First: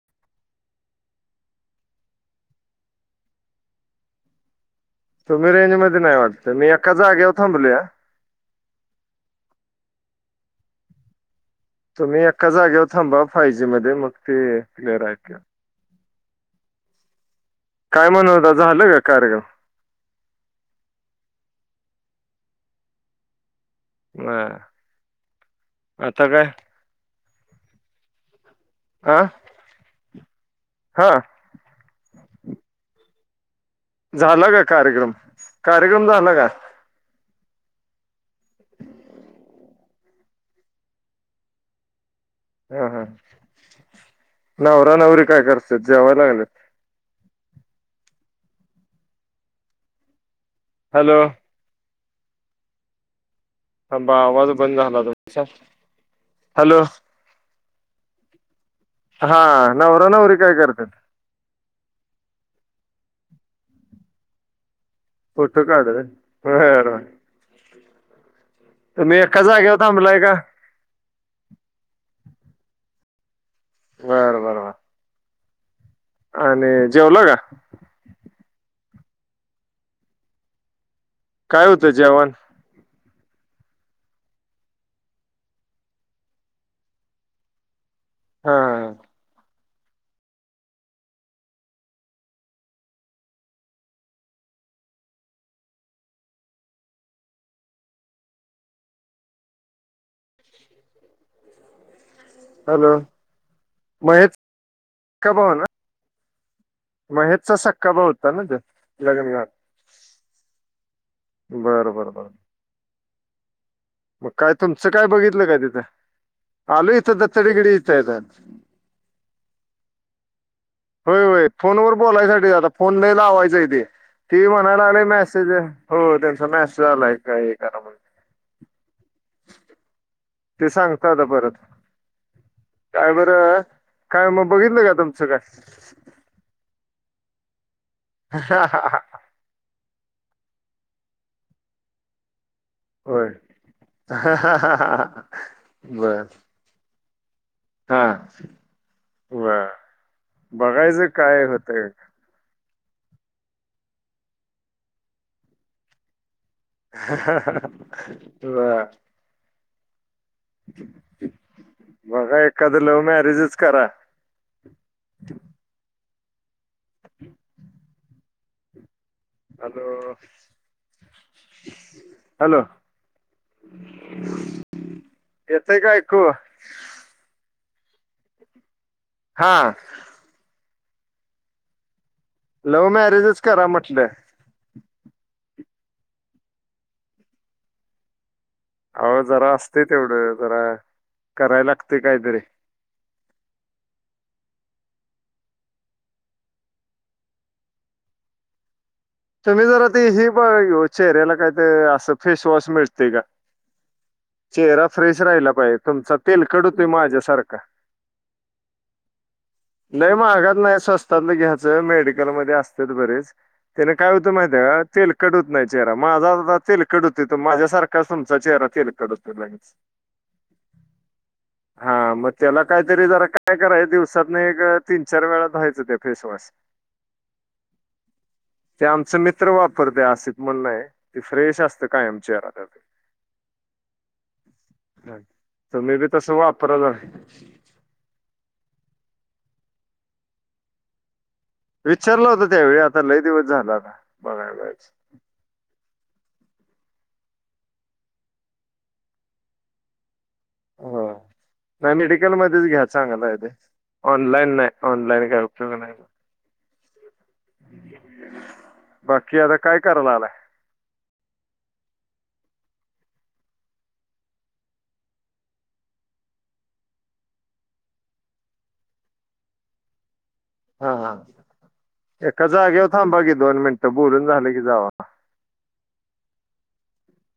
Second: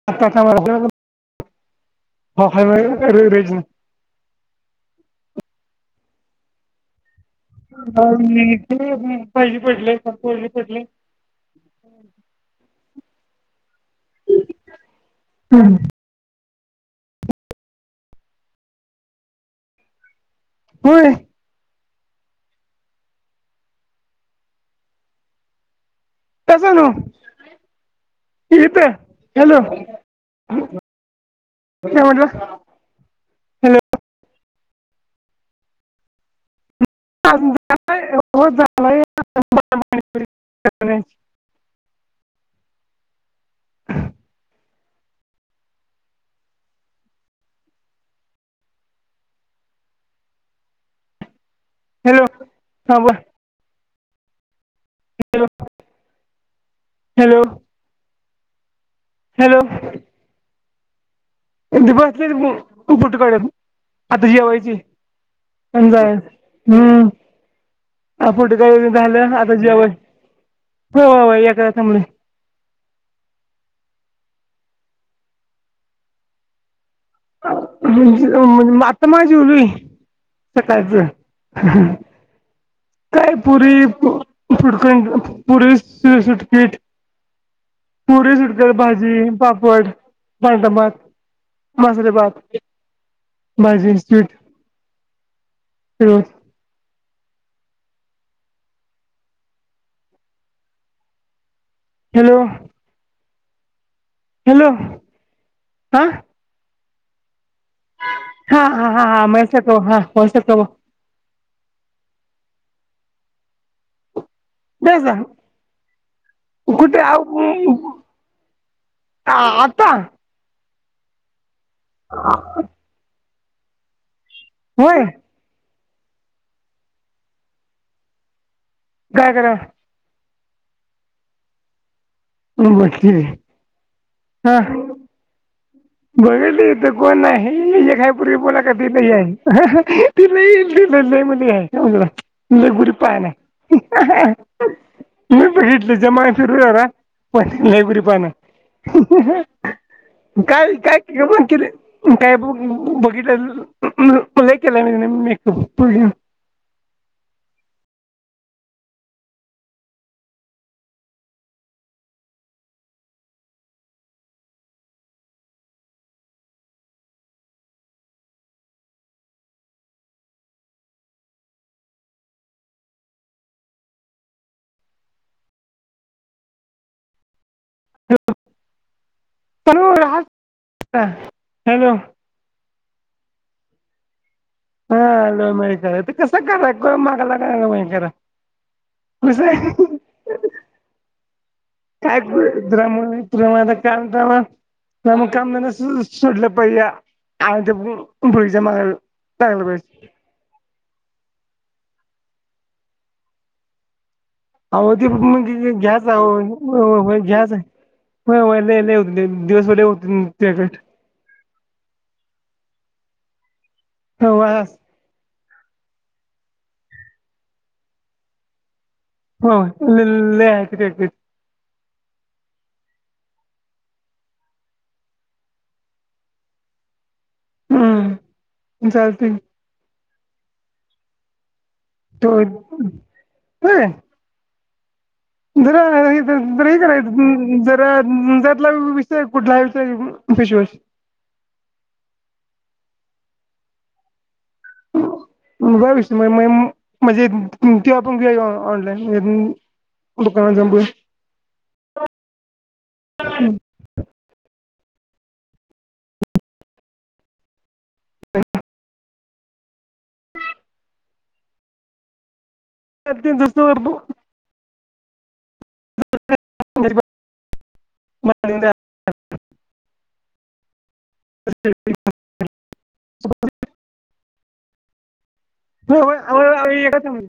[inaudible] तुम्ही रेंज मध्ये नाही वाटत? ते मी एका जागेवर थांबलोय आ मी तेही पहिले पडले हे का पहिले पडले हे का [unintelligible] तुम्ही एका जागेवर थांबा फाय जी मध्ये मग ते क्लिअर आईका हम्म. काय म्हणत होता झालं का कार्यक्रम? होय. ह. आता काय? हेलो, ईथे आह हॅलो [inaudible] हा, हे आवडल, हॅलो झाला का कार्यक्रम, कार्यक्रम झाला का? [inaudible] हा हा नवरा नवरी काय करतेंत? जेवाय लागलेत. हॅलो, हॅलो हां बोल थांबा माझा बंद झाला होता तुमचा हॅलो हॅलो. हा हॅलो नवरा, नवरी काय करतेत बसले कुठ कुंकाळत आता जेवायचे फोटो काढ अं जायच बर बर. हम्म, हां फोटो काढून तुम्ही झाला हे एका आता जागेवर जेवाय थांबलाय का हो, हो, हो, हे काय थांबलो हे बरं बरं बरं, आणि जेवला का? आता माझे बरोबर हे सकाळच ह काय होतं [unintelligible] जेवण काय पुरी फटकं पुरी सुटपठ [unintelligible] पुरी, हा सुटक हा. भाजी, पाप, पापड, पांढर भात, मसाले भात, माझ institute hello. Hello Mahesh hello सक्का भाऊ ना हा महेशचा सक्का भाऊ होता ना तो हा हा हा हा लग्ना? मैसक हा वैसक बर, बर, बर, मग काय तुमचं काय द्यासा बघितलं काय तिथं आलू कुठे इथं दत्ता कडे घरी आहे इथंय ह आता होय, होय फोन वर बोलायसाठी फोन नाही लावायचं आहे तेे म्हणायला होय आले म त्याचं हो त्यांचा मॅसेज आला हे कराव म्हणुन काय कराव? ते सांगता आता परत बरं ठीक काय बरं, काय मग बघितलं का तुमचं काय? बघीतीली कोण नाही ते काय कायपूर्वी मुला कडची ती नाही आहे. ती नाही ती नाही म्हणेल यायला पायला होय नाही मी बघितलं बर जमाग फिरूया पण लाय गोरी हा पान बर हाय बघायचं काय होतंय काय ब बघितलंले केला म म ब [unintelligible] वा [unintelligible] बघा एखादं लव मॅरेजच करा. [inaudible] Hello, hello. येतं काय ऐकू? हा [unintelligible] हा हॅलो लव्ह मॅरेजच करा म्हटलं. हा लव मॅरेज करा ते कस? कराय कोण माग लागाय व्हय खर आओ जरा असतय, तेवढं जरा कराय लागत. काय करू मित्रा म्हणून तुला माझा [unintelligible] नमकंद सुडलं पय आपयज मग [unintelligible] तुम्ही जरा ते हे बघा चेहऱ्याला काहीतर असं, फेसवॉश मिळतय का? चेहरा आव ते फ्रेश पण राहिला पाहिजे घ्यायचय तुमचा तेलकट होतोय ओ माझ्यासारखा घ्यायचय. व्हय व्हय लइ हो दिवसभर लई होतय तेलकट स्वस्तातल घ्यायचं, मेडिकलमध्ये असत्यात बरेच त्याने काय होतंय हो माहित आहे का? तेलकट होत नाही चेहरा मझ तेल कडूत येतो माझ्यासारखा तुमचा चेहरा तेल कढत होय लई हलके देत्यात. हा मग त्याला काहीतरी जरा काय करायच, दिवसातन एक, तीन, चार वेळा धुवायचं ते फेसवॉश ने हुं. ते आमच मित्र वापरतय, आसित म्हनुन हाय ती फ्रेश असत्यात कायम होय चेहरा करत्यात. जरा हे स्प्रे करायचं. तर जातला विषय कुठलाय विशय कुठला हाय फेश वॉश विचारला होता, त्यावेळी आता लय दिवस झाला ना बघाय पाहिजे. बस् म्हणजे ते आपण घ्यायचं ऑनलाईन दूकानात जावून बघ हो नाही मेडिकलमध्येच घ्या, चांगल हाय तेे, ऑनलाईन नाही, ऑनलाईन काय उपयोग नाही ते बाकी आता काय कराय लागलाय? ते त तींजस तवर धू [unintelligible] म [unintelligible] हा हा एका जागेवर थांबा की, दोन मिनिटं, बोलून झाल की जावा. होय आलो एकच मिनिट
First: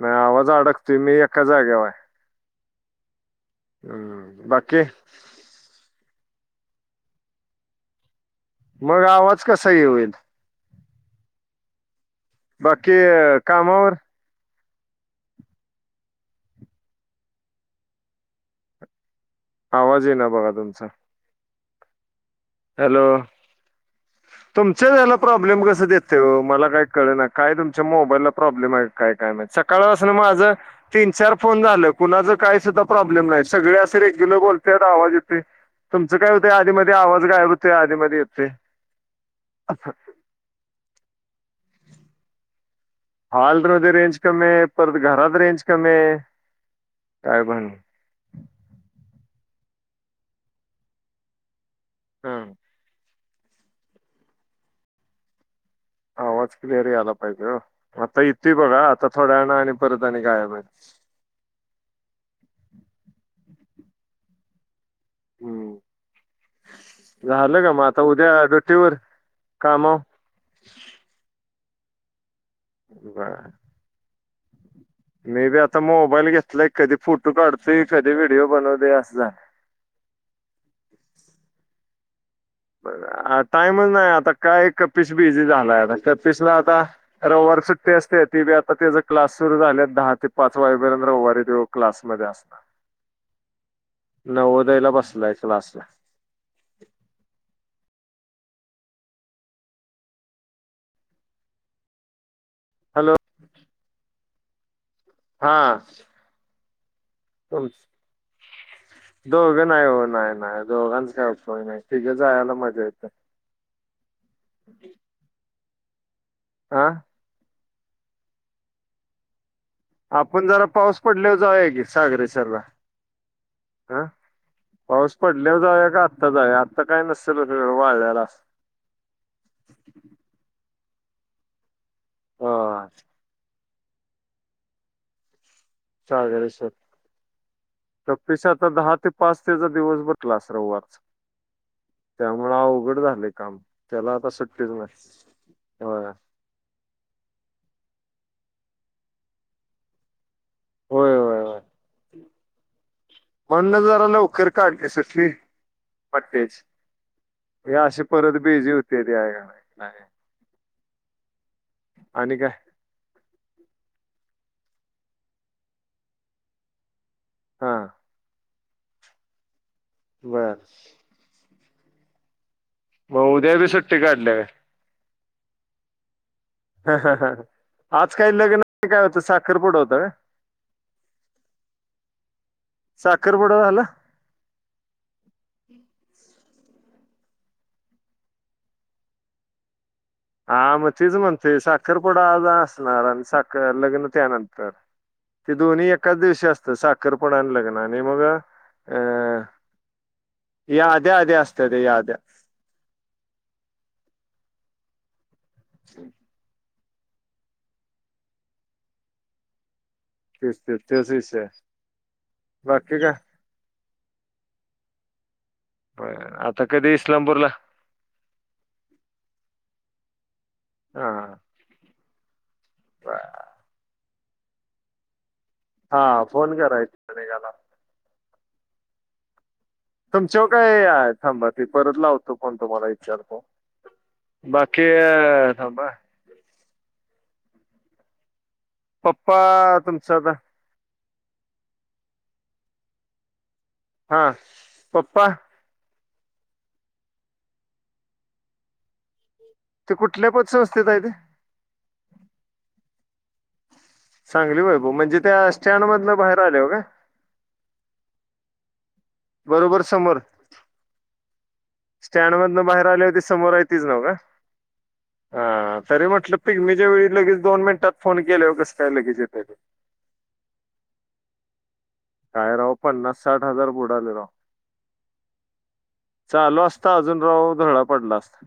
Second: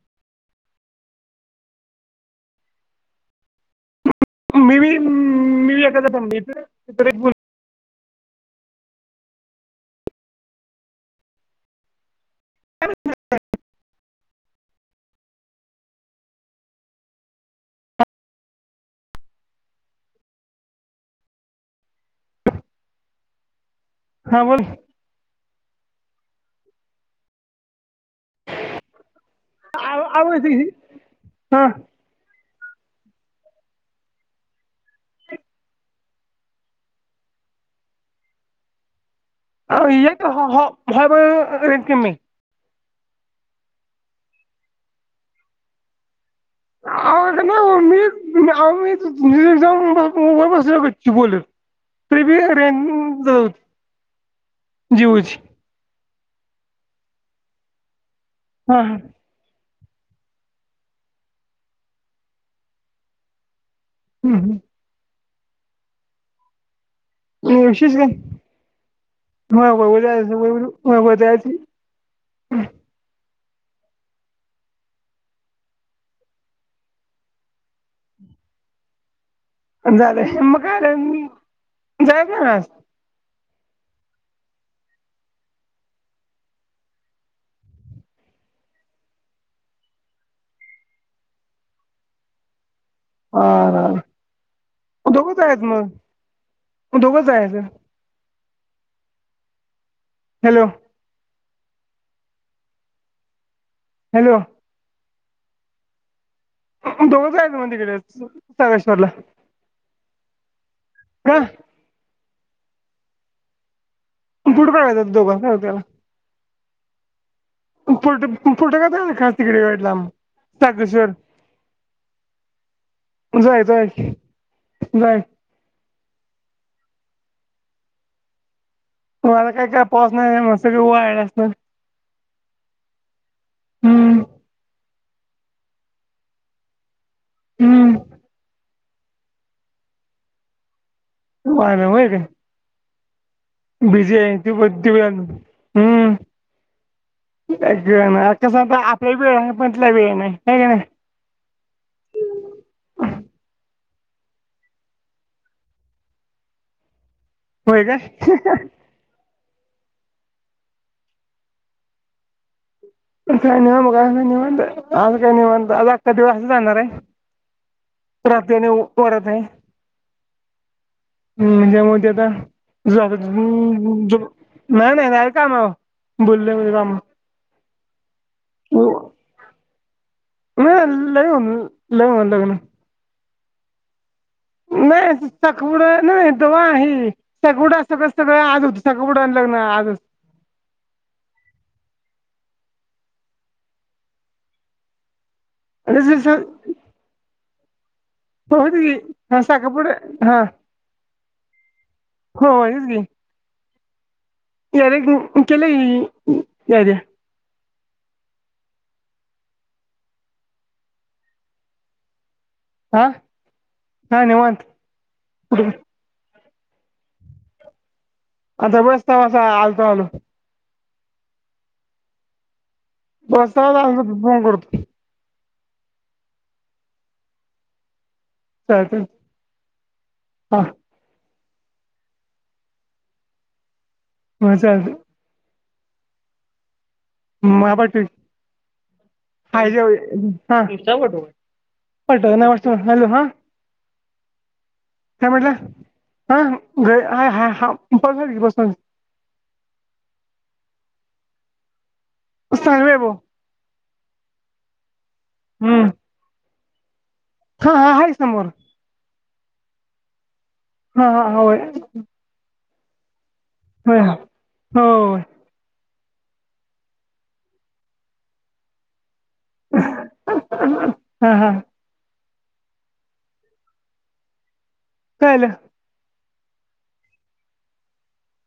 नाही आवाज अडकतोय, मी एका जाग्यावर हाय हम्म. बाकी. ह्मम मी एका जाग्यावर थांबलोय इथ, तिथ एक मुलगी मग आवाज कसा हे होईल? बाकी कामावर आवाज इ ना बघा तुमचा हॅलो, हा बोल तुमच्याच हेला प्रॉब्लेम कस देतय? ओ मला काय कळ ना, काय तुमच्या मोबाईलला प्रॉब्लेम आहे काय? काय माहित. सकाळपासून माझ तीन, चार फोन झाल कुणाच काय सुद्धा प्रॉब्लेम नाही? सगळे असे रेग्युलर बोलत्यात आवाज येतोय. तुमचं काय होतय आधीमध्ये आवाज गायब होतय आधी मध्ये येतय? आव ए काय हॉ हॉल मध्ये रेंज कमी हॉल मध्ये रेंज कमी हाय, परत घरात रेंज कमी हाय आवो अस नाई ओ आवो मी मी बसलोय बोलत हम्म प्रिबेयर रेंज द जीओची. आवाज क्लिअर यायला पाहिजे हो, आता येतोय बघा हा आता थोड्यावेळाने आणि परत आणि गायब हाय हम्म हम्म. हम्म झालं मग येवशीच आता का उद्या ड्युटीवर म कामावर ब [unintelligible] बर. मे बी आता मोबाईल घेतलाय, कधी फोटो काढतोय, कधी व्हिडीओ बनवतोय, असं झालय. झालं मग काला म जायच ना. टाइमच नाही आता काय कपीस बीझी झालाय आता, कपीसला आता. रविवार सुट्टी असते, ती बी आता त्याचा क्लास सुरू झाले, दहा ते पाच वाजेपर्यंत रविवारी तो क्लासमध्ये असतो. [inaudible] हा नवद्ययला बसलाय क्लासला. दोघंच आहे सर, हॅलो. हॅलो. हॅलो. हा. दोघं जायचं तुम, मग तिकडे सागेश्वरला दोघं नाय हो नाय नाय दोघांचा काय का उपयोग नाय. ठीके जायला मजा येते, पण कुठे काय जात, दोघांस त्याला आ. पुट पुलट का का [unintelligible] तिकडे वाइट लाब. आपण जरा पाऊस पडलेव जाउया की, सागरेश्वर ला. जायच की. पाऊस पडल्याव जावूया का, आत्ता जावूया, आत्ता काय नसेल सगळ वाळल्याल अ मला काही काय पाउस नाही, मंस्त पैकी वाळलेल्या असल. हो. हम्म. सागरेश्वर, हम्म त पिसाच दहा ते पाच तेचा दिवस बघटलास रविवारच. वाढ होय काय त्यामुळे अवघड झालंय काम, त्याला बिझी आता आहे ती सुट्टीच पण ती नाही, पण. ते बघा. अ कसं आता आपल्या वेळ आहे पण, त्याला वेळ नाही हाय का नाही. होय होय होय हम् [inaudible] म्हणून जराला लवकर काढलीस असली वाटतेच हे होय काय अशी परत बिझी होते ते का नाही. आणि काय काय नाही मग आ काही नि म्हणत आज काही नि म्हणत आज अखका दिवस असं जाचाणार आह [inaudible] हा ते वरत नाही [inaudible] बर हम्णजे मती आता मग उद्या बी सुट्टी ज काढल्या [inaudible] नाही नाही नाही काम जाईल काम बोललोय मी हा आज काही लग्न नाही काय होतं साखरपुडं होतं. का नाही लन लवन लग ना सखर पुडवाला नाही साखरपुडा नाही तवा आहे सगबडं अस सगळं सगळं आज होतं सगवुडं आण लगन आज होतं [unintelligible] [unintelligible] हा मग तीच म्हणतोय, साखरपुडा आज असणार अन साखर, लग्न त्यानंतर. ते दोन्ही एकाच दिवशी असतं, साखरपुडान लग्न आणि मग होतीच की अ हा साखरपुडा हा याद्या अदी असताते, याद्या. हो हेच गी यार केला याद्या [inaudible] तेच ते तेच विषय बाकी हा काय हां निवांत प आता कधी इस्लामपूर ला? आता बस्तवसा आलतव हा. बरं. [unintelligible] फोन करतो. हा फोन करायचं निघालास चालतयं. तुमच्यावर काय थांबा की परत लावतो फोन तुम्हाला विचारतो. हा बाकी चालतंय अ थांबा - - मा पाटूव पप्पा [unintelligible] तुमचा आता [unintelligible] हाटल हा [inaudible] हा. पप्पा काय म्हटलं ह घ ह हा हा बसा की बसाना. ते कुठल्या पदसंस्थेत हाय ते? सांगली वैभव. सांगली वैभव म्हणजे त्या स्टॅन्ड हम्म मधलं बाहेर आल्यावर काय? हा, हा. हाई समोर. बरोबर समोर. हा, हा. ह होय. स्टॅडमधनं बाहेर आल्यावर ती समोर हाय तीच होय नव का? होय होय हा. तरी म्हटलं पिगमीच्या वेळी लगेच दोन मिनिटात फोन केल्याव कसं काय लगेच येताय तुम्ही. हा, हा. काय राव पन्नास साठ हजार बुडालं राव. काय आलं? चालू असता अजून राव धुळा पाडला असता.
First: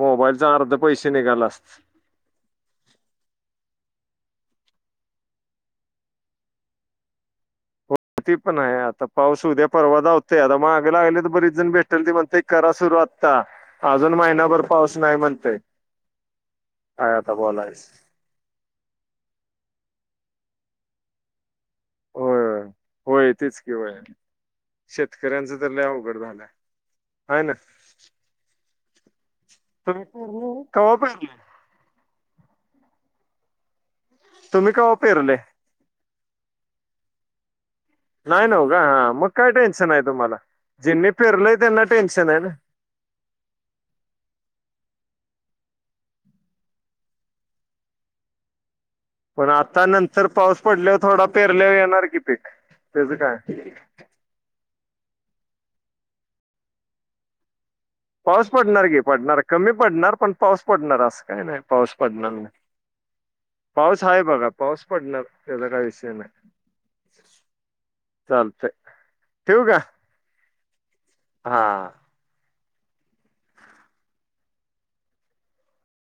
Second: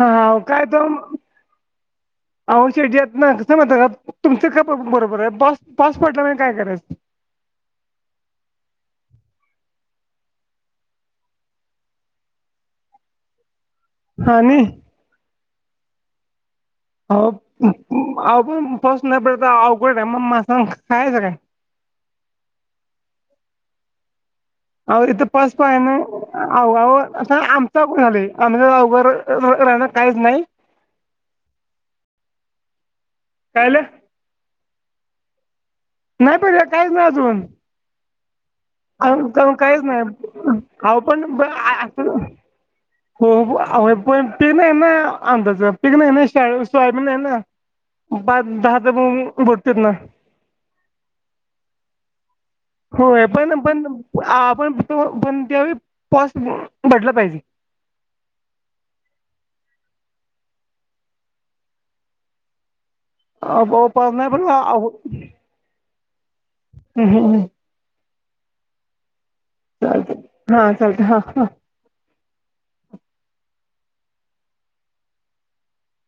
हा हा मोबाईलच अर्ध पैसे निघाल असत. आओ शेटजी यात [unintelligible] कस नातात [inaudible] तुमचं ख बरोबर हाय. पास पाऊस पडला नाही काय करायचं? ते पण हाय आता पाऊस उद्या परवा दावतयं आता मागं लागल्यात बरीच जण भेटेल ते म्हणतयं - - करा सुरुवात ता अजून आणि महिनाभर पाऊस नाही म्हणतंय. पण पाऊस नाही पडला तर मग अवघड हाय. मग माणसानं खायाचं काय? होय. होय. तीच की व्हयं. अ इथ पाच पा आहे ना अवगाव अस हाय ना आमचा झाले आम अवघ रा - - [unintelligible] कवापण - - काय आलं? तुम्ही कवा पेरलेयं? नाही पेरलं काहीच नाही अजून नायनव का? अ हा मग काय काहीच टेन्शन आहे नाही तुम्हाला ह आओ ज्यांनी पण अ पेरलंय आ त्यांना स टेन्शन आहे ना हो. पण पिक नाही आहे ना अंदाज पिक नाही सोयाबीन आहे ना? पाच दहाच - - पण आता नंतर पाऊस पडल्यावर थोडा पेरल्यावर येणार कि पीक. त्याचं होय. काय पण पण आपण पण त्यावेळी पाऊस भेटला पाहिजे. पाऊस पडणार की पडणार कमी पडणार पण पाऊस पडणार असं काय नाही पाऊस पडणार नाही. पाऊस आहे नाही बघा पडला पाऊस पडणार. त्याचा काही विषय नाही. हम ह. चालतंय. चालतयं. हा. चालतयं हा. हां.